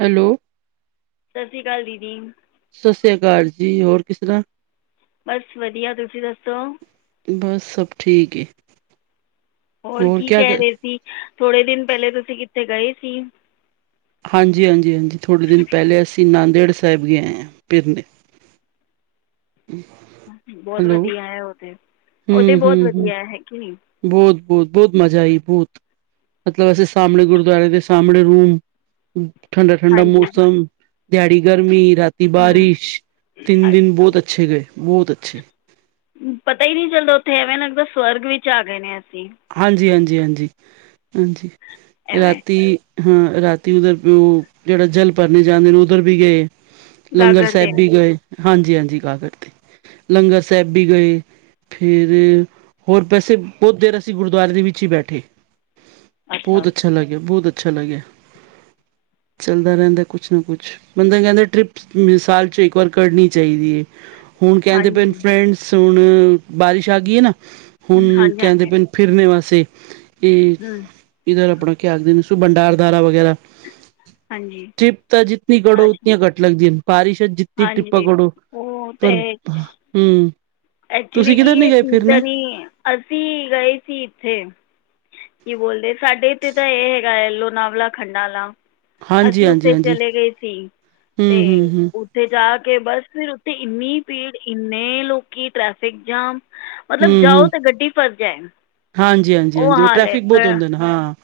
Hello? ਸਤਿ ਸ਼੍ਰੀ ਅਕਾਲ ਦੀਦੀ। ਸਤਿ ਸ੍ਰੀ ਅਕਾਲ ਜੀ ਹੋਰ ਕਿਸ ਤਰ੍ਹਾਂ ਬਸ ਵਧੀਆ ਤੁਸੀਂ ਦੱਸੋ? ਬਸ ਸਭ ਠੀਕੇ ਹੋਰ ਕੀ ਕਹਿ ਰਹੇ ਸੀ ਥੋੜੇ ਦਿਨ ਪਹਿਲੇ ਤੁਸੀਂ ਕਿੱਥੇ ਗਏ ਸੀ। ਹਾਂਜੀ ਹਾਂਜੀ ਹਾਂਜੀ ਥੋੜ੍ਹੇ ਦਿਨ ਪਹਿਲੇ ਅਸੀਂ ਨਾਂਦੇੜ ਸਾਹਿਬ ਗਏ ਹਾਂ ਫਿਰਨ [inaudible] ਹਮ। ਬਹੁਤ ਵਧੀਆ ਹੈ ਉਹ ਤੇ ਉਹ ਤੇ ਹੂੰ, ਹੂੰ, ਬਹੁਤ ਹੂੰ ਵਧੀਆ ਹੈਗੀ। ਬਹੁਤ ਬਹੁਤ ਬਹੁਤ ਮਜ਼ਾ ਆਈ ਬਹੁਤ ਮਤਲਬ ਅਸੀੇ ਸਾਹਮਣੇ ਗੁਰਦੁਆਰੇ ਦੇ ਸਾਹਮਣੇ ਰੂਮ ਠੰਡਾ ਠੰਡਾ ਹਾਂਜੀ ਮੌਸਮ ਦਿਹਾੜੀ ਗਰਮੀ ਰਾਤੀ ਹੂੰ ਬਾਰਿਸ਼ ਤਿੰਨ ਦਿਨ ਅੱਛਾ ਬਹੁਤ ਅੱਛੇ ਗਏ ਬਹੁਤ ਅੱਛੇ ਪਤਾ ਹੀ ਨਹੀਂ ਚੱਲਦਾ ਉੱਥੇ ਐਵੇਂ ਲੱਗਦਾ ਸਵਰਗਾ ਚ ਆ ਗਏ ਆ‌ ਅਸੀਂ। ਹਾਂਜੀ ਹਾਂਜੀ ਹਾਂਜੀ ਹਾਂਜੀ ਐਵੇਂ ਰਾਤੀ ਹਾਂ ਰਾਤੀ ਉਧਰ ਉਹ ਜਿਹੜਾ ਜਲ ਭਰਨ ਜਾਂਦੇ ਨੇ ਉੱਧਰ ਵੀ ਗਏ। ਲੰਗਰ ਗਾਗਰ 'ਤੇ ਸਾਹਿਬ ਵੀ ਗਏ ਹਾਂਜੀ ਹਾਂਜੀ ਕਾਗਰ ਤੇ ਲੰਗਰ ਸਾਹਿਬ ਵੀ ਗਏ ਫੇਰ ਹੋਰ ਪਾਸੇ ਬਹੁਤ ਦੇਰ ਅਸੀਂ ਗੁਰਦੁਆਰੇ ਦੇ ਵਿੱਚ ਹੀ ਬੈਠੇ ਬਹੁਤ ਅੱਛਾ ਲੱਗਿਆ ਬਹੁਤ ਅੱਛਾ ਲੱਗਿਆ। ਚਲਦਾ ਰਹਿੰਦਾ ਕੁਛ ਨਾ ਕੁਛ ਬੰਦਾ ਕਹਿੰਦਾ ਟ੍ਰਿਪ ਸਾਲ ਚ ਇੱਕ ਵਾਰ ਕਰਨੀ ਚਾਹੀਦੀ ਹੈ। ਹੁਣ ਕਹਿੰਦੇ ਪਏ ਹਾਂਜੀ ਫਰੈਂਡਸ ਹੁਣ ਬਾਰਿਸ਼ ਆ ਗਈ ਹੈ ਨਾ ਹਮ, ਹੁਣ ਹਾਂਜੀ ਕਹਿੰਦੇ ਹਾਂਜੀ ਪਏ ਫਿਰਨੇ ਵਾਸਤੇ ਇਹ ਹੂੰ ਇੱਧਰ ਆਪਣਾ ਕੀ ਆਖਦੇ ਨੇ ਸੁਭੰਡਾਰ ਦਾਰਾ ਵਗੈਰਾ ਹਾਂਜੀ ਟਿਪ ਤਾਂ ਜਿੱਤਨੀ ਘੜੋ ਅੱਛਾ ਉਤਨੀਆਂ ਘੱਟ ਲਗਦੀਆਂ ਬਾਰਿਸ਼ ਵਿੱਚ ਦਿ ਟਿਰਿਪਾ ਹਾਂਜੀ ਕਰੋ ਉਹ ਤਾਂ ਪਰ ਹਮਮ ਐਕਚੁਲੀ ਕੀ ਇਹ ਚੀਜ਼ ਦਾ ਨ ਅਸੀਂ ਗਏ ਸੀ ਇੱਥੇ ਕੀ ਬੋਲਦੇ ਸਾਡੇ ਇੱਥੇ ਤਾਂ ਇਹ ਹੈਗਾ ਆ ਲੋਨਾਵਲਾ ਖੰਡਾਲਾ ਹਾਂਜੀ, ਅਸੀਂ ਹਾਂਜੀ, ਉੱਥੇ ਹਾਂਜੀ। ਚਲੇ ਗਏ ਸੀ ਤੇ ਹੂੰ, ਹੂੰ, ਹੂੰ, ਉੱਥੇ ਜਾ ਕੇ ਬਸ ਫਿਰ ਉੱਥੇ ਇੰਨੀ ਭੀੜ ਇੰਨੇ ਲੋਕੀ ਟ੍ਰੈਫਿਕ ਜਾਮ ਮਤਲਬ ਹੂੰ, ਜਾਓ ਹੂੰ। ਤੇ ਗੱਡੀ ਫਸ ਜਾਏ ਹਾਂਜੀ ਹਾਂਜੀ ਹਾਂਜੀ ਉਹ ਹਾਲ ਹੈ ਟ੍ਰੈਫਿਕ ਬਹੁਤ ਗ- ਹੁੰਦੇ ਹਾਂ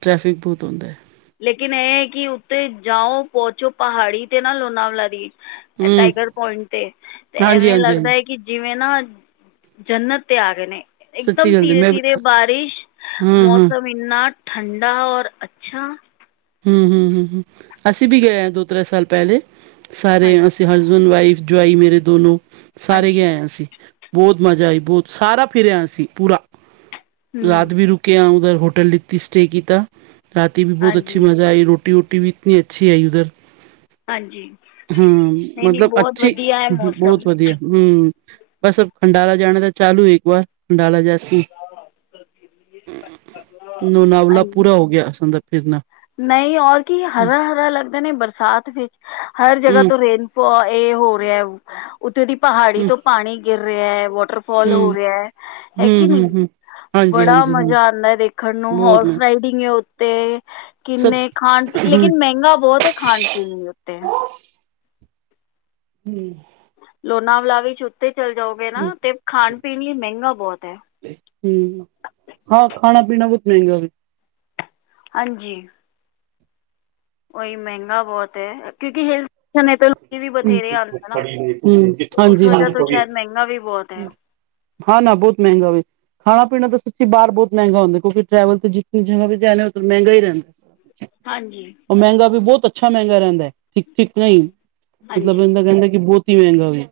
ਟ੍ਰੈਫਿਕ ਬਹੁਤ ਹੁੰਦੈ ਲੇਕਿਨ ਇਹ ਕਿ, ਉੱਤੇ ਜਾਓ ਪਹੁੰਚੋ ਪਹਾੜੀ ਤੇ ਨਾ ਲੋਨਾਵਾਲਾ ਦੀ ਇਹ ਹੂੰ, ਟਾਈਗਰ ਪੁਆਇੰਟ ਤੇ ਤੇ ਹਾਂਜੀ, ਐਵੇਂ ਹਾਂਜੀ, ਲੱਗਦਾ ਹਾਂਜੀ। ਹੈ ਕਿ, ਜਿਵੇਂ ਨਾ ਜਨਤ ਤੇ ਆ ਗਏ ਨੇ, ਸੱਚੀ ਇੱਕਦਮ ਗੱਲ ਜੀ, ਧੀਰੇ ਮੈਂ ਵੀ ਧੀਰੇ ਹਾਂ, ਬਾਰਿਸ਼ ਹਾਂ, ਹੂੰ, ਮੌਸਮ, ਇੰਨਾ ਠੰਡਾ ਔਰ ਅੱਛਾ, ਹੂੰ ਹੂੰ ਹੂੰ ਹੂੰ ਅਸੀਂ ਵੀ ਗਏ ਹਾਂ ਦੋ ਤ੍ਰੈ ਸਾਲ ਪਹਿਲੇ ਸਾਰੇ ਹਾਂਜੀ ਅਸੀਂ ਹ ਹਸਬੈਂਡ ਵਾਈਫ ਜੁਆਈ ਮੇਰੇ ਦੋਨੋ ਸਾਰੇ ਗ ਹਾਂਜੀ ਆਇਆ ਸੀ, ਬਹੁਤ ਮਜ਼ਾ ਆਈ ਬਹੁਤ ਸਾਰਾ ਫਿਰਿਆ ਅਸੀਂ ਪੂਰਾ ਹੂੰ ਰਾਤ ਵੀ ਰੁਕ ਕੇ ਆਉ ਹੋਟਲ ਦਿੱਤੀ ਸਟੇ ਕੀਤਾ ਰਾਤੀ ਵੀ ਬਹੁਤ ਅੱਛਾ, ਹਾਂਜੀ ਆਈ ਰੋਟੀ ਰੂਟੀ ਵੀ ਇਤਨੀ ਅੱਛੀ ਆਈ ਉਧਰ, ਹਾਂਜੀ ਹਾਂ ਨਹੀਂ ਨਹੀਂ ਮਤਲਬ ਬਹੁਤ ਅੱਛੀ ਵਧੀਆ ਹੈ ਮੌਸਮ ਬਹੁਤ ਵਧੀਆ, ਹਮ ਬਸ ਖੰਡਾਲਾ ਜਾਣਾ ਤਾਂ ਚਾਲੂ ਇੱਕ ਵਾਰ ਖੰਡਾਲਾ ਜਾਸੀ, ਲੋਨਾਵਲਾ ਹਾਂਜੀ ਪੂਰਾ ਹੋ ਗਿਆ ਅਸ਼ਾਂ ਦਾ ਫਿਰਨਾ, ਨਹੀਂ ਔਰ ਕੀ, ਹੂੰ ਹਰਾ ਹਰਾ ਲੱਗਦਾ ਨੇ ਬਰਸਾਤ ਵਿੱਚ ਹਰ ਜਗ੍ਹਾ ਹੂੰ ਤੋਂ ਰੇਨ ਇਹ ਹੋ ਰਿਹਾ, ਉੱਥੇ ਦੀ ਪਹਾੜੀ ਹੂੰ ਤੋਂ ਪਾਣੀ ਗਿਰ ਰਿਹਾ ਹੈ ਵਾਟਰ ਫੋਲ ਹੋ ਰਿਹਾ ਹੈ ਹੈ ਕਿ ਹੂੰ ਨੀ ਹੂੰ ਹੂੰ ਹਾਂਜੀ ਬੜਾ ਹਾਂਜੀ ਹਾਂ ਮਜ਼ਾ ਆਉਂਦਾ ਦੇਖ, ਦੇਖਣ ਨੂੰ ਬਹੁਤ ਹੋਰਸ ਮ ਰਾਈਡਿੰਗ ਹੈ ਉੱਤੇ, ਸਭ ਕਿੰਨੇ ਖਾਣ ਹੂੰ ਲੇਕਿਨ ਮਹਿੰਗਾ ਬਹੁਤ ਖਾਣ ਪੀਣ ਵੀ ਉੱਤੇ, ਹੂੰ ਲੋਨਾਵਲਾ ਵਿੱਚ ਚ ਉੱਤੇ ਚੱਲ ਜਾਓਗੇ ਨਾ ਤੇ ਖਾਣ ਪੀਣ ਲਈ ਮਹਿੰਗਾ ਬਹੁਤ ਹੈ ਹਮ ਹਾਂ ਖਾਣਾ ਪੀਣਾ ਬਹੁਤ ਮਹਿੰਗਾ ਵੇ ਹਾਂਜੀ, ਉਹੀ ਮਹਿੰਗਾ ਬਹੁਤ ਹੈ ਕਿਉਂਕਿ ਹਿਲ ਸਟੇਸ਼ਨ ਏ ਤੇ ਲੋਕੀ ਵੀ, ਬਥੇਰੇ ਹੂੰ ਆਦੇ ਨਾ ਉਸ ਹਾਂਜੀ ਹਾਂਜੀ ਵਜ੍ਹਾ ਤੋਂ ਸ਼ਾਇਦ ਮਹਿੰਗਾ ਵੀ ਬਹੁਤ ਹੈ ਹਾਂ ਨਾ ਬਹੁਤ ਮਹਿੰਗਾ ਵੇ। ਖਾਣਾ ਪੀਣਾ ਤਾਂ ਸੱਚੀ ਬਾਹਰ ਬਹੁਤ ਮਹਿੰਗਾ ਹੁੰਦਾ, ਕਿਉਂਕਿ ਟਰੈਵਲ ਦੀ ਜਗ੍ਹਾ ਜਿਵੇਂ ਉਧਰ ਮਹਿੰਗਾ ਹੀ ਰਹਿੰਦਾ [unintelligible] ਹਾਂਜੀ, ਉਹ ਮਹਿੰਗਾ ਵੀ ਬਹੁਤ ਅੱਛਾ ਮਹਿੰਗਾ ਰਹਿੰਦਾ ਹੈ ਠੀਕ ਠੀਕ ਨਹੀਂ ਮਤਲਬ ਬੰਦਾ ਕਹਿੰਦਾ ਕਿ ਬਹੁਤ ਹੀ ਮਹਿੰਗਾ ਵੇ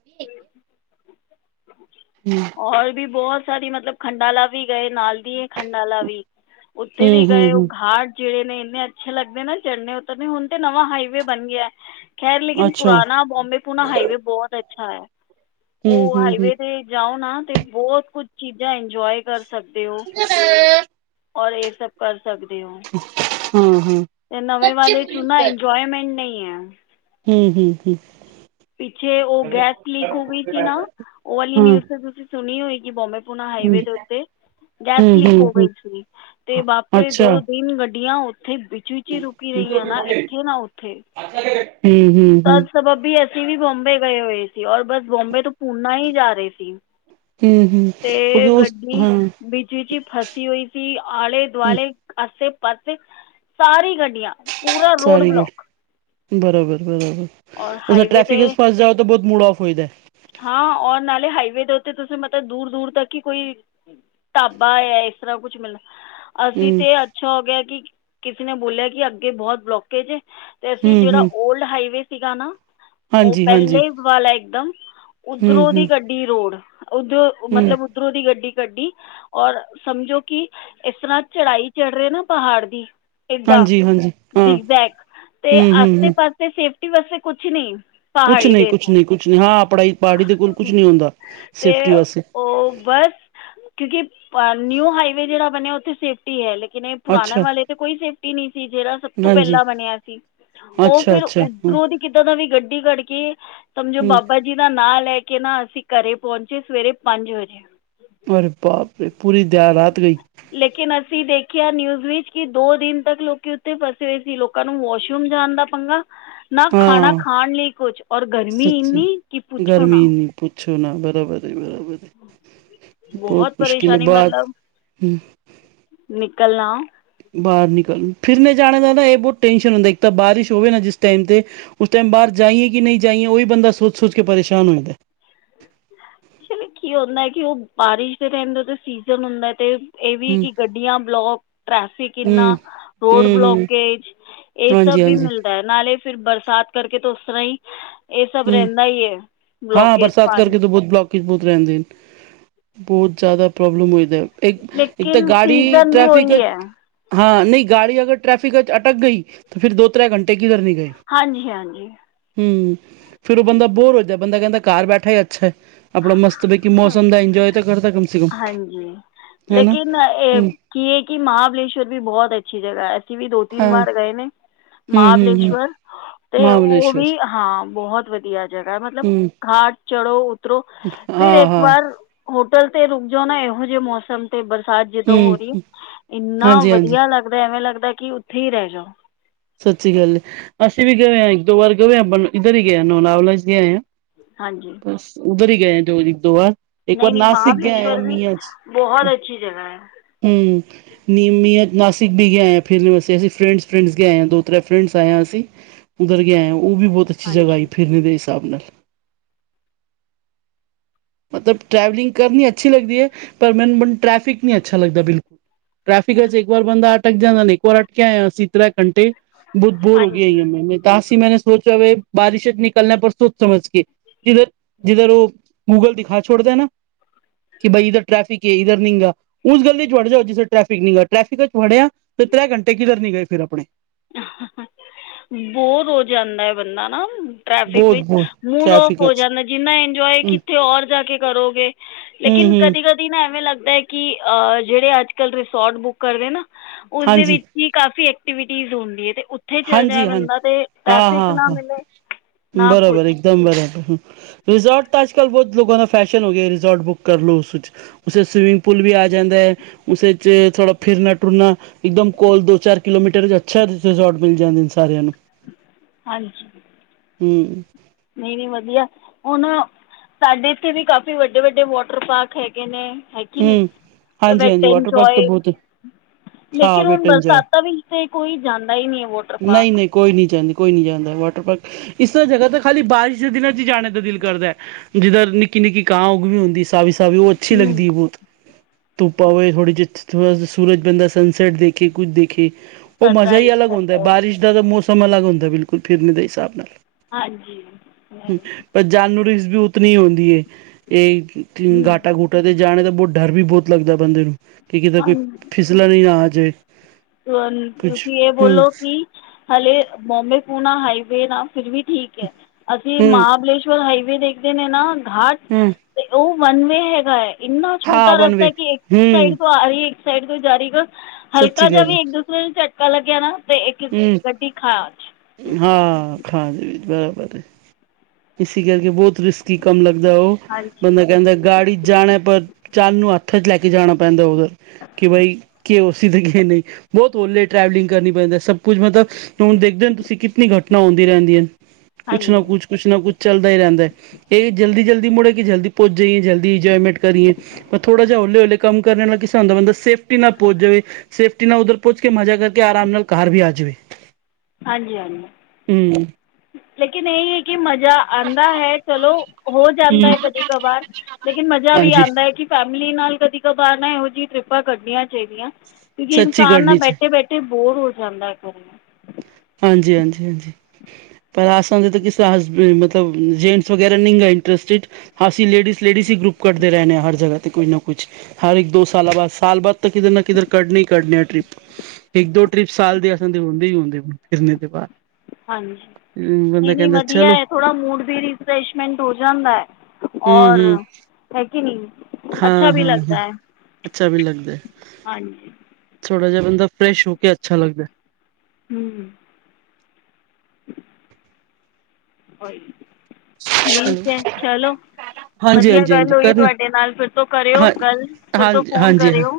ਔਰ ਵੀ ਬਹੁਤ ਸਾਰੀ ਮਤਲਬ ਖੰਡਾਲਾ ਵੀ ਗਏ ਨਾਲ ਦੀ ਏ ਖੰਡਾਲਾ ਵੀ, ਉੱਤੇ ਹੂੰ ਵੀ ਹੂੰ ਹੂੰ ਗਏ ਉਹ ਹੂੰ ਘਾਟ, ਜਿਹੜੇ ਨੇ ਇੰਨੇ ਅੱਛੇ ਲੱਗਦੇ ਨਾ ਚੜਨੇ ਉਤਰਨੇ ਹੁਣ ਤੇ ਨਵਾਂ ਹਾਈਵੇ ਬਣ ਗਿਆ, ਖੈਰ ਲੇਕਿਨ ਅੱਛਾ ਪੁਰਾਣਾ ਬੋਬੇ ਪੁੂਣਾ ਹਾਈਵੇ ਬਹੁਤ ਅੱਛਾ ਹੈ ਹੂੰ ਉਹ ਹੂੰ ਹੂੰ ਹਾਈਵੇ ਤੇ ਜਾਓ ਨਾ ਤੇ ਬਹੁਤ ਕੁਛ ਚੀਜ਼ਾਂ ਇੰਜੋਆਏ ਕਰ ਸਕਦੇ ਓ ਹਾਂ ਹਾਂ ਔਰ ਇਹ ਸਭ ਕਰ ਸਕਦੇ ਹੋ ਹਾਂ ਹਾਂ ਤੇ ਨਵੇਂ ਵਾਲੇ ਚੂ ਨਾ ਇੰਜੋਏਮੈਂਟ ਨਹੀਂ ਐ ਹੂੰ ਹੂੰ ਹੂੰ ਪਿੱਛੇ ਉਹ ਗੈਸ ਲੀਕ ਹੋ ਗਈ ਸੀ ਨਾ ਉਹ ਵਾਲੀ ਨਿਊਜ਼ ਤੇ ਤੁਸੀਂ ਸੁਣੀ ਹੋਏਗੀ ਕਿ ਬੋਬੇ, ਪੁਣ ਹਾਈਵੇ ਦੇ ਉਤੇ। ਗੈਸ ਲੀਕ ਹੂੰ ਹੋ ਗਈ ਹੂੰ ਸੀਗੀ ਤੇ ਵਾਪਰੇ ਅੱਛਾ ਦੋ ਤਿਨ ਗੱਡੀਆਂ। ਇੱਥੇ ਵਿੱਚ ਵਿਚ ਹੀ ਰੁਕੀ ਰਹੀ ਆ ਨਾ ਇੱਥੇ ਨਾ ਉੱਥੇ। ਹੱ ਲ [unintelligible] ਹਮ ਹਮ [unintelligible] ਤਾਂ ਸਬਬੀ ਅਸੀਂ ਵੀ ਬੋਮਬੇ ਗਏ ਹੋਏ ਸੀ ਔਰ ਬਸ ਬੋਮਬੇ ਤੋਂ ਪੂਨਾ ਹੀ ਜਾ ਰਹੇ ਸੀ। ਹੂੰ ਹੂੰ ਤੇ ਕਿਉਂਕਿ ਉਸ ਗੱਡੀ ਹਾਂ ਬ [unintelligible] ਚੀ ਚੀ ਫਸੀ ਹੋਈ ਸੀ ਆਲੇ ਦੁਆਲੇ ਆਸੇ ਪਾਸੇ ਸਾਰੀ ਗੱਡੀਆਂ। ਪੂਰਾ ਰੋਡ ਸਾਰੀ ਬਲੋਕ ਗੱਲ ਬਰਾਬਰ- ਔਰ ਬਰਾਬਰ। ਅ ਹਾਈਵੇ ਟ੍ਰੈਫਿਕ 'ਤੇ ਵਿਚ ਫਾਸ ਜਾਓ ਤੋ ਬਹੁਤ ਮੂੜ ਐਫ ਹੋਈਦਾ। ਹਾਂ, ਔਰ ਨਾਲੇ ਹਾਈਵੇ ਦੇ ਉੱਤੇ ਤੁਸੀਂ ਮਤਲਬ ਦੂਰ ਦੂਰ ਤੱਕ ਹੀ ਕੋਈ। ਢਾਬਾ ਹੈ ਇਸ ਤਰ੍ਹਾਂ ਕੁੱਛ ਮਿਲਣਾ। ਹੈ ਅਸੀਂ ਹੂੰ ਤੇ ਅੱਛਾ ਹੋ ਗਿਆ ਕਿ ਕਿਸੇ ਨੇ ਬੋਲਿਆ ਕਿ ਅੱਗੇ ਬਹੁਤ ਬਲੋਕੇਜ ਏ। ਤੇ ਹੂੰ ਅਸੀਂ ਜਿਹੜਾ ਹੂੰ ਐਲਡ ਹਾਈਵੇ ਸੀਗਾ ਨਾ ਉਹ ਹਾਂਜੀ ਹਾਂਜੀ ਪਹਿਲੇ ਵਾਲਾ ਇਕ ਦਮ। ਹੂੰ ਉਧਰੋਂ ਹੂੰ ਦੀ ਕੱਡੀ ਰੋਡ ਉਧਰੋਂ ਹੂੰ ਮਤਲਬ ਉੱਧਰੋਂ ਦੀ ਗੱਡੀ ਕੱਢੀ। ਔਰ ਸਮਝੋ ਕਿ ਇਸ ਤਰ੍ਹਾਂ ਚੜਾਈ ਚੜ੍ਹ ਰਹੇ ਨਾ ਬਹਾੜ ਦੀ। ਏਦਾ ਹਾਂਜੀ ਹਾਂਜੀ ਹਾਂ ਜਿਗਰ ਜੈਗ ਤੇ ਹੂੰ ਹੂੰ ਆਸੇ ਹੂੰ ਪਾਸੇ। ਤੇ ਸੇਫ਼ਟੀ ਵਾਸਤੇ ਕੁਛ ਨਹੀਂ। ਕੁਛ ਪਹਾੜੀ ਨਹੀਂ ਦੇ ਕੁਛ ਨਹੀਂ ਕੁਛ ਨਹੀਂ ਹਾਂ ਪੜ੍ਹਾਈ ਪਾਰਟੀ ਦੇ ਕੋਲ ਕੁਛ ਨਹੀਂ ਹੁੰਦਾ ਤੇ ਸੇਫਟੀ ਵਾਸਤੇ ਉਹ ਬਸ। ਕਿਉਂਕਿ ਅ ਨਿਊ ਹਾਈਵੇ ਜਿਹੜਾ ਬਣਿਆ ਉੱਥੇ ਸੇਫ। ਟੀ ਹੈ ਲੇਕਿਨ ਇਹ ਪੁਰਾਣੇ ਅੱਛਾ ਵਾਲੇ ਤੇ ਕੋਈ ਸੇਫਟੀ ਨਹੀਂ ਸੀ ਜਿਹੜਾ ਸਭ ਤੋਂ ਹਾਂਜੀ ਪਹਿਲਾਂ ਬਣਿਆ ਸੀ। ਉਹ ਅੱਛਾ ਫਿਰ ਅੱਛਾ ਹੂੰ ਉੱਧਰੋਂ ਦੀ ਕਿਦਾਂ ਦਾ ਵੀ ਗੱਡੀ ਕਰਕੇ ਸਮਝੋ ਹੂੰ ਬਾਬਾ। ਜਿਸ ਦਾ ਨਾਂ ਲੈ ਕੇ ਨਾ ਅਸੀਂ ਘਰੇ ਪਹੁੰਚੇ ਸਵੇਰੇ ਪੰਜ ਵਜੇ। ਅਰੇ ਬਾਪ ਰੇ ਪੂਰੀ ਦਰ ਰਾਤ ਗਈ। ਲੇਕਿਨ ਅਸੀਂ ਦੇਖਿਆ ਨਿਊਜ਼ ਵਿੱਚ ਕਿ ਦੋ ਦਿਨ ਤੱਕ ਲੋਕੀ ਉੱਥੇ ਫਸ ਰਏ ਸੀ ਲੋਕ। ਤਾਨੂੰ ਵੋਸ਼ਰੂਮ ਜਾਣ ਦਾ ਪੰਗਾ। ਨਾ ਖਾਨਾ ਹਾਂ ਖਾਣ ਲਈ ਕੁਛ ਐਰ ਗਰਮੀ ਸੱਚੀ ਇੰਨੀ ਕਿ ਪੁੱਛੋ ਨਾ। ਗਰਮੀ ਬਹੁਤ ਪਰੇਸ਼ਾਨੀ ਮਤਲਬ [unintelligible] ਨਿਕਲਣਾ। ਬਾਹਰ ਨਿਕਲ ਫਿਰਨੇ ਜਾਣੇ ਦਾ ਨਾ ਇਹ ਬਹੁਤ ਟੈਨਸ਼ਨ ਹੁੰਦਾ ਇੱਕ ਤਾਂ ਬਾਰਿਸ਼ ਹੋਵੇ ਨਾ ਜਿਸ ਟਾਈਮ ਤੇ। ਉਸ ਟਾਈਮ ਬਾਹਰ ਜਾਈਏ ਕਿ ਨਹੀਂ ਜਾਈਏ ਉਹੀ ਬੰਦਾ ਸੋਚ ਸੋਚ ਕੇ ਪਰੇਸ਼ਾਨ ਹੁੰਦਾ। ਚਲੋ ਕੀ ਹੁੰਦਾ ਹੈ ਕਿ ਉਹ ਬਾਰਿਸ਼ ਦੇ ਟਾਈਮ ਦਾ ਤੇ ਸੀਜਨ ਹੁੰਦਾ ਤੇ। ਇਹ ਵੀ ਹੂੰ ਕਿ ਗੱਡੀਆਂ ਬਲੋਕ ਟ੍ਰੈਫਿਕ ਇੰਨਾ ਹੂੰ ਰੋਡ ਹੂੰ ਹੂੰ ਬਲੋਕੇਜ। ਇਹ ਸਭ ਹਾਂਜੀ ਵੀ ਹਾਂਜੀ ਮਿਲਦਾ ਹੈ ਨਾਲੇ ਫਿਰ ਬਰਸਾਤ ਕਰਕੇ ਤਾਂ ਉਸ ਤਰ੍ਹਾਂ ਹੀ। ਇਹ ਸਭ ਹੂੰ ਰਹਿੰਦਾ ਹੀ ਏ ਹਾਂ ਬਲੋਕੇਜ ਬਰਸਾਤ ਕਰਕੇ ਪਾਣੀ। ਤਾਂ ਬਹੁਤ ਬਲੋਕੇਜ ਬਹੁਤ ਰਹਿੰਦੇ ਨੇ ਬਹੁਤ ਜ਼ਿਆਦਾ ਪ੍ਰੋਬਲਮ ਹੋਦਾ। ਇੱਕ ਇੱਕ ਤਾਂ ਲੇਕਿਨ ਗਾਡੀ ਸੀਜ਼ਨ ਵੀ ਟ੍ਰੈਫਿਕ। ਉਹੀ ਹੈ ਹਾਂ, ਨਹੀਂ ਗਾੜੀ ਅਗਰ ਟ੍ਰੈਫਿਕ ਵਿਚ ਅਟਕ ਗਈ ਤਾਂ ਫਿਰ ਦੋ ਤਰੈ ਘੰਟੇ ਕਿਧਰ ਨੀ ਗਏ। ਹਾਂਜੀ -ਹਾਂਜੀ। ਹਮ- ਹਮ। ਫਿਰ ਉਹ ਬੰਦਾ ਬੋਰ ਹੋ ਜਾਏ ਬੰਦਾ ਕਹਿੰਦਾ ਘਰ ਬੈਠਾ ਹੀ ਅੱਛੈ। ਆਪਣਾ ਮਸਤ ਬੇਕੀ ਮੌਸਮ ਦਾ ਇੰਜੋਏ ਤੇ ਕਰਦਾ ਕਮ ਸੇ ਕਮ ਹਾਂਜੀ ਹਨਾ ਲੇਕਿਨ ਇਹ ਹਮ। ਕੀ ਇਹ ਕਿ ਮਹਾਬਲੇਸ਼ਵਰ ਵੀ ਬਹੁਤ ਅੱਛੀ ਜਗ੍ਹਾ ਹੈ। ਇਹ ਵੀ ਦੋ ਤੀਨ ਹਾਂ ਵਾਰ ਗਏ ਨੇ ਹੂੰ ਹੂੰ ਹੂੰ ਮਹਾਬਲੇਸ਼ਵਰ। ਤੇ ਉਹ ਮਹਾਬਲੇਸ਼ਵਰ ਵੀ ਹਾਂ ਬਹੁਤ ਵਧੀਆ ਜਗ੍ਹਾ ਮਤਲਬ ਹੂੰ ਖਾਟ ਚੜੋ। ਫਿਰ ਹਾਂ ਇੱਕ ਹਾਂ ਵਾਰ ਹੋਟਲ ਤੇ ਰੁਕ ਜਾਓ ਨਾ ਇਹੋ ਜਿਹੇ ਮੌਸਮ ਤੇ ਬਰਸਾਤ ਜਦੋਂ ਹੋ ਹੂੰ ਰਹੀ ਇੰਨਾ ਹਾਂਜੀ ਹਾਂਜੀ ਵਧੀਆ ਲੱਗ ਲੱਗਦਾ ਐਵੇਂ ਲੱਗਦਾ ਕਿ ਉੱਥੇ ਹੀ ਰਹਿ ਜਾਓ। ਸੱਚੀ ਗੱਲ ਹੈ ਅਸੀਂ ਵੀ ਗਏ ਹਾਂ ਇੱਕ ਦੋ ਵਾਰ ਗਵੇ ਹਾਂ ਆਪਾਂ ਇਧਰ ਹੀ ਗਏ ਨੌਲਾਵਲਾ ਚ ਗਏ ਹਾਂ। ਹਾਂਜੀ। ਉਧਰ ਹੀ ਗਏ ਜੋ ਦੋ ਵਾਰ ਇੱਕ ਵਾਰ ਨਹੀਂ ਨਹੀਂ ਨਾਸਿਕ ਗਏ ਮਹਾਬਲੇਸ਼ਵਰ ਵੀ ਮੀਹ ਬਹੁਤ ਅੱਛੀ ਜਗ੍ਹਾ ਹੈ। ਹਮ। ਨਹੀਂ ਮੈਂ ਨਾਸਿਕ ਵੀ ਗਏਂ ਫਿਰ ਵਾਤੇ ਅਸੀਂ ਫਰੈਂਡਸ ਫਰੈਂਡਸਏ ਹਾਂ ਦੋ ਤੈ ਫਰੈਂਡਸ ਆਇਆਂ ਸੀ। ਉੱਧਰ ਗ ਆਏ ਉਹ ਵੀ ਬਹੁਤ ਅੱਛੀ ਜਗ੍ਹਾ ਹਾਂਜੀ ਸੀ ਫਿਰਨ ਦੇ ਹਿਸਾਬ ਨਾਲ। ਮਤਲਬ ਟਰੈਵਲਿੰਗ ਕਰਨੀ ਅੱਛੀ ਲੱਗਦੀ ਹੈ ਪਰ ਮੈਨੂੰ ਮੈਨੂੰ ਟ੍ਰੈਫਿਕ ਨੀ ਅੱਛਾ ਲੱਗਦਾ ਬਿਲਕੁਲ। ਟ੍ਰੈਫਿਕ ਚ ਇੱਕ ਵਾਰ ਬੰਦਾ ਅਟਕ ਜਾਦਾ ਇੱਕ ਵਾਰ ਅਟਕੇਿਆ ਅਸੀਂ ਤ੍ਰ ਘੰਟੇ ਬਹੁਤ ਬੋਰ ਹੋ ਹਾਂਜੀ ਗਿਆਈੈਂ ਤਾਸੀ ਮੈਂ ਸੋਚਵੇ ਬਾਰਿਸ਼ ਨਿਕਲਣਾ ਪਰ ਸੋਚ ਸਮਝ ਕੇ ਜਿਧਰ ਜਿਧਰ ਉਹ ਗੂਗਲ ਦਿਖਾ ਛੋੜਦਾ ਨਾ ਕਿ ਬਾਈ ਇਧਰ ਟ੍ਰੈਫਿਕ ਹੈ ਇਧਰ ਨੀਗਾ ਉਸ ਗੱਲੀ 'ਚ ਵੜ ਜਾਓ ਜਿਥੇ ਟ੍ਰੈਫਿਕੀ ਟ੍ਰੈਫਿਕ 'ਚ ਵੜਿਆ ਤੇ ਤਰੈ ਘੰਟੇ ਕਿਧਰ ਨੀ ਗਏ ਫਿਰ ਆਪਣੇ- ਬੋਰ ਹੋ ਜਾਂਦਾ ਹੈ। ਬੰਦਾ ਨਾ- ਟ੍ਰੈਫਿਕ ਬਹੁਤ ਵਿਚ ਬਹੁਤ ਮੂਡ ਆਫ ਟ੍ਰੈਫਿਕ ਹੋ ਚ ਜਾਦਾ ਜਿਨਾ ਇੰਜੋਏ ਹੂੰ ਕਿਥੇ ਔਰ ਜਾ ਕੇ ਕਰੋਗੇ- ਹੂੰ ਲੇਕਿਨ ਹੂੰ ਕਦੀ -ਕਦੀ- ਨਾ ਐਵੇ ਲਗਦਾ ਹੈ। ਕਿ ਅਹ ਜਿਹੜੇ ਅਜ ਕਲ ਰਿਸੋਰਟ ਬੁੱਕ ਕਰਦੇ ਨਾ ਉਸਦੇ ਹਾਂਜੀ ਵਿਚ- ਕੀ ਕਾਫੀ ਐਕਟੀਵਿਟੀਜ਼ ਹੁੰਦੀ ਹੈ। ਤੇ- ਉਥੇ ਚੱਲ ਹਾਂਜੀ ਜਾਏ ਹਾਂਜੀ ਬੰਦਾ ਤੇ ਹਾਂ ਟ੍ਰੈਫਿਕ ਨਾ ਮਿਲੇ ਨਾ ਕੁਛ- ਮ ਬਰਾਬਰ ਹ ਰਿਜ਼ੋਰਟ ਤਾਂ ਆੱਜ ਕਲ ਬਹੁਤ ਲੋਕਾਂ ਦਾ ਫੈਸ਼ਨ ਹੋ ਗਿਆ ਰਿਸੋਰਟ ਬੁੱਕ ਕਰ ਲੋ ਉਸ- ਉੇ ਸਵਿਮਿੰਗ ਪੂਲ ਵੀ ਆ ਜਾਦਾ ਹੈ। ਥੋੜਾ ਫਿਰਨਾ ਟੁਰਨਾ ਇਕਦਮ ਕੋਲ ਦੋ ਚਾਰ ਕਿਲੋਮੀਟਰ ਅਛਾ ਸ਼- ਮਿਲ ਜਾਦੇ ਨੇ ਸਾਰਿਆਂ ਨੂੰ- ਹਾਂਜੀ- ਹੂੰ - ਦੀਦੀ ਵਧੀਆ ਹੁਣ ਨਾ ਸਾਡੇ ਇਥੇ ਵੀ ਕਾਫੀ ਵਡੇ- ਵਡੇ ਵੋਟਰ ਪਾਰਕ ਹੈਗੇ ਨੇ- ਹਾਂਜੀ ਹੂੰ ਦੀਦੀ ਹਾਂਜੀ ਹਾਂਜੀ ਵਾਟਰ ਪਾਰਕ ਤਾਂ ਵੈਟਨਜੋਏ- ਬਹੁਤ ਹਾਂ ਲੇਕਿਨ ਹੁਣ ਵੇਟ ਐਂਜੋਏ ਬਰਸਾਤਾਂ ਵਿਚ ਤੇ ਕੋਈ ਜਾਦਾ ਹੀ ਨਹੀ ਹੈ। ਵੋਟਰ ਨਹੀਂ ਪਾਰਕ- ਨਹੀਂ ਕੋਈ ਨਹੀ ਜਾਂਦਾਕੋਈ ਨਹੀ ਜਾਂਦਾ ਵਾਟਰ ਪਾਰਕ ਇਸ ਤਾਂਰਾ ਖਾਲੀ ਬਾਰਿਸ਼ ਦੇ ਦਿਨਾਂ 'ਚ ਜਾਣ ਦਾ ਦਿਲ ਕਰਦਾ- ਜਿਦਰ ਨਿਕੀ- ਨਿਕੀ ਘਾਹ ਉਗ ਵੀ ਹੁੰਦੀ ਸਾਵੀ- ਸਾਵੀ ਉਹ ਅਛੀ ਹੂੰ ਲਗਦੀ- ਤੁਪਾ ਹੋਏ ਥੋੜੀ ਜਿਥ ਥੋੜਾ ਸੂਰਜ ਬੰਦਾ ਸਨਸੇਟ ਦੇਖੇ ਕੁਛ ਦੇਖੇ- ਉਹ ਮਜਾ ਹੀ ਸਨਰਾਈਜ਼ ਅਲਗ ਹੁੰਦਾ ਹੈ। ਸਨਸੈਟ ਬਾਰਿਸ਼ ਦਾ ਤਾਂ ਮੌਸਮ ਅਲਗ ਹੁੰਦਾ ਬਿਲਕੁਲ ਫਿਰਨ ਦੇ ਹਿਸਾਬ ਨਾਲ- ਹਾਂਜੀ। ਪਰ ਜਾਨਵਰ ਵੀ ਉਤਨੀ ਹੁੰਦੀ ਇਹ ਹੂੰ ਗਾਟਾ ਗੁਟਾ- ਜਾਣੇ ਦਾ ਬਹੁਤ ਡਰ ਵੀ ਬਹੁਤ ਲਗਦਾ ਬੰਦੇ ਨੂੰ ਕਿ ਕਿਤੇ ਕੋਈ ਫਿਸਲਾ ਨ ਨਾ ਆਜੇ- ਤੁਸੀ ਇਹ ਬੋਲੋ ਕਿ ਹਾਲੇ ਬੋਂਮਬੇ ਪੂਣਾ ਹਾਈਵੇ ਨਾ ਫਿਰ ਵੀ- ਠੀਕ ਹੈ। ਅਸੀ ਹੂੰ ਮਹਾਗਲੇਸ਼ਰ ਹਾਈਵੇ ਦੇਖਦੇ ਨੇ ਨਾ ਘਾਟ- ਹੂੰ ਤੇ ਉਹ ਵਨ ਵਵੇ ਹੈਗਾ ਹੈ। ਇਨਾ ਛੋਟਾ ਹਾਂ ਵਨ ਰਸਤਾ ਵੇ ਕਿ ਇਕ ਹੂੰ ਸਾਈਡ ਤੋ ਆ ਰਹੀ- ਸਾਈਡ ਤੋਂ ਜਾਏ ਗਾ- ਸਤਿ੍ ਸ਼੍ਰੀ ਅਕਾਲ। ਦੂਸਰੇ ਦਿਨ ਝਟਕਾ ਲਗਿਆ ਨਾ ਤੇ ਇਕ ਗੱਡੀ ਖਾ- ਖਾ [unintelligible] ਜ ਬਰਾਬਰ ਇਸ ਲਿਯੇ ਕਿ ਬੋਤ ਰਿਸਕੀ ਕਮ ਲਗਦਾ ਉ ਹਾਂਜੀ ਮੈਨੂ ਕਹਿਦਾ ਗਾੜੀ ਜਾਣਾ ਪਰ- ਚੰਦ ਨੂੰ ਹੱਥ ਚ ਲੈ ਕੇ ਜਾਨਾ ਪੈਂਦਾ ਹੋਵੇ- ਕਿ ਬਈ ਕਿ ਹੋ ਸੀ ਤੇ ਕਿ ਨਹੀ ਬੋਤ ਹੋਲੇ ਟਰੈਵਲਿੰਗ ਕਰਨੀ ਪੈਂਦੀ ਸਭ- ਕੁੱਝ ਮਤਲਬ ਹੁਣ ਦੇਖਦੇ ਹੋ ਨਾ ਤੁਸੀ ਕਿਤਨੀ ਘਟਨਾ ਹੋਂਦੀ ਰਹਿੰਦੀ ਅ ਕੁਛ ਨਾ ਹਾਂਜੀ ਕੁਛ- ਕੁਛ ਨਾ ਕੁਛ ਚਲਦਾ ਹੀ ਰੈਂਦਾ ਅ। ਇਹ ਜਲਦੀ- ਜਲਦੀ ਮੁੜੇ ਕਿ ਜਲਦੀ- ਪੋਚ ਜਾਈਏ ਜਲਦੀ ਇਨਜੋਯਮੇਟ ਕਰੀਏ ਪਰ ਥੋੜਾ ਜਾ ਹੋਲੇ- ਹੋਲੇੇ- ਕਮ ਕਰਨ ਵਾਲ ਕਿਸੇ ਹੁੰਦਾ ਸੇਫਟੀ ਨਾਲ ਪਹੁੰਚ ਜਾਵੇ ਸੇਫਟੀ ਨਾਲ ਉਧਰ ਪੋਂਚ ਕੇ ਮਜ਼ਾ ਕਰਕੇ ਆਰਾਮ ਨਾਲ ਕਾਰ ਵੀ ਆ ਜਾਵੇ- ਜਵੇ- ਹਾਂਜੀ -ਹਾਂਜੀ ਲੇਕਿਨ ਏਹੀ ਹੈ। ਕਿ ਮਜ਼ਾ ਆਂਦਾ ਹੈ। ਚਲੋ- ਹੋ ਜਾਦਾ ਹੂੰ, ਹੈ ਕਦੇ ਕਵਾਰ ਲੇਕਿਨ ਮਜਾ ਵੀ ਹਾਂਜੀ ਆਂਦਾ ਹੈ ਕਿ- ਫੈਮਿਲੀ ਨਾਲ ਕਦੀ ਕਬਾਰ ਨਾ ਇਹੋ ਜਿਹੀ ਟ੍ਰਿਪਾਂ ਕੱਢੀਆਂ ਚਾਹੀਦੀਆਂ ਕਿਉਕਿ ਸੱਚੀ ਇਨਸਾਨ ਨਾ ਗੜਨੀ ਚ ਬੈਠੇ-ਬੈਠੇ ਤੇ ਬੋਰ ਹੋ ਜਾਂਦਾ ਹੈ। ਕਰਨਾ ਹਾਂਜੀ-ਹਾਂਜੀ-ਹਾਂਜੀ- ਪਰ ਅਸਾ ਵੀ ਤੇ ਕਿਸੇ ਦਾ ਹਸਬੈਡ, ਮਤਲਬ ਜੈਟਸ ਵਗੈਰਾ ਨਿ ਹ ਇੰਟਰਸਟਿਡ- ਅਸੀ ਲੇਡੀਜ- ਲੇਡੀਜ ਹੀ ਗਰੁਪ ਕੱਢਦੇ ਰਹਹੇ ਹਾਂ ਹਰ ਜਗ੍ਹਾ ਤੇ ਕੋਈ ਨਾ ਕੁਛ- ਹਰ ਇਕ ਦੋ ਸਾਲਾਂ ਬਾਅਦ ਸਾਲ ਬਾਅਦ ਤਾਂ ਕਿਦਰੇ ਨਾ ਕਿਦਰੇ ਕੱਡਨਾ ਇ ਕਡਨਾ ਟ੍ਰਿਪ- ਇਕ ਦੋ ਟ੍ਰਿਪ ਸਾਲ ਦੇ ਹੁੰਦੇ ਇ ਹੁੰਦੇ ਨੇ ਫਿਰਨ ਤੋ ਬਾਅਦ- ਹਾਂਜੀ- ਹਮ ਨੀ- ਬੰਦਾ ਨੀ ਕਹਿੰਦਾ ਵਧੀਆ ਚਲੋ ਅ। ਥੋੜ੍ਹਾ ਮੂਡ ਵੀ ਰੀਫਰੈਸ਼ਮੈਂਟ ਹੋ ਜਾਦਾ ਅ। ਹਮ ਹਮ ਔਰ- ਹੈ ਕਿ ਨੀ? ਹਾਂ! ਹਾਂ! ਹਾਂ! ਅੱਛਾ ਵੀ ਲੱਗਦਾ। ਹਾਂਜੀ! ਥੋੜਾ ਜਾ ਬੰਦਾ ਫਰੈਸ਼ ਹੋ ਕੇ ਅੱਛਾ ਲੱਗਦਾ। ਹੂੰ! ਹੈਲੋ ਠੀਕ ਏ ਚਲੋ। ਹਾਂਜੀ ਵਦੀਆ ਹਾਂਜੀ ਗੱਲ ਹਾਂਜੀ ਹੋਈ ਕਰਨੀ ਤੁਹਾਡੇ ਨਾਲ ਫਿਰ ਤੋਂ ਕਰਯੋ ਹਾਂ ਗੱਲ ਫਿਰ ਤੋਂ ਫ਼ੋਨ ਕਰਯੋ।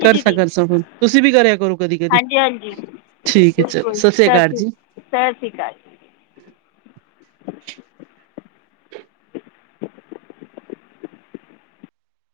ਕਰ ਸਾ-ਕਰ ਸਾ ਫੋਨ, ਤੁਸੀਂ ਵੀ ਕਰਯਾ ਕਰੋ ਕਦੀ-ਕਦੀ। ਹਾਂਜੀ-ਹਾਂਜੀ ਠੀਕ ਅ ਚਲੋ। ਸਸ ਰਿਆ ਕਾਲ ਜੀ। ਸ ਸੀ ਕਾਲ।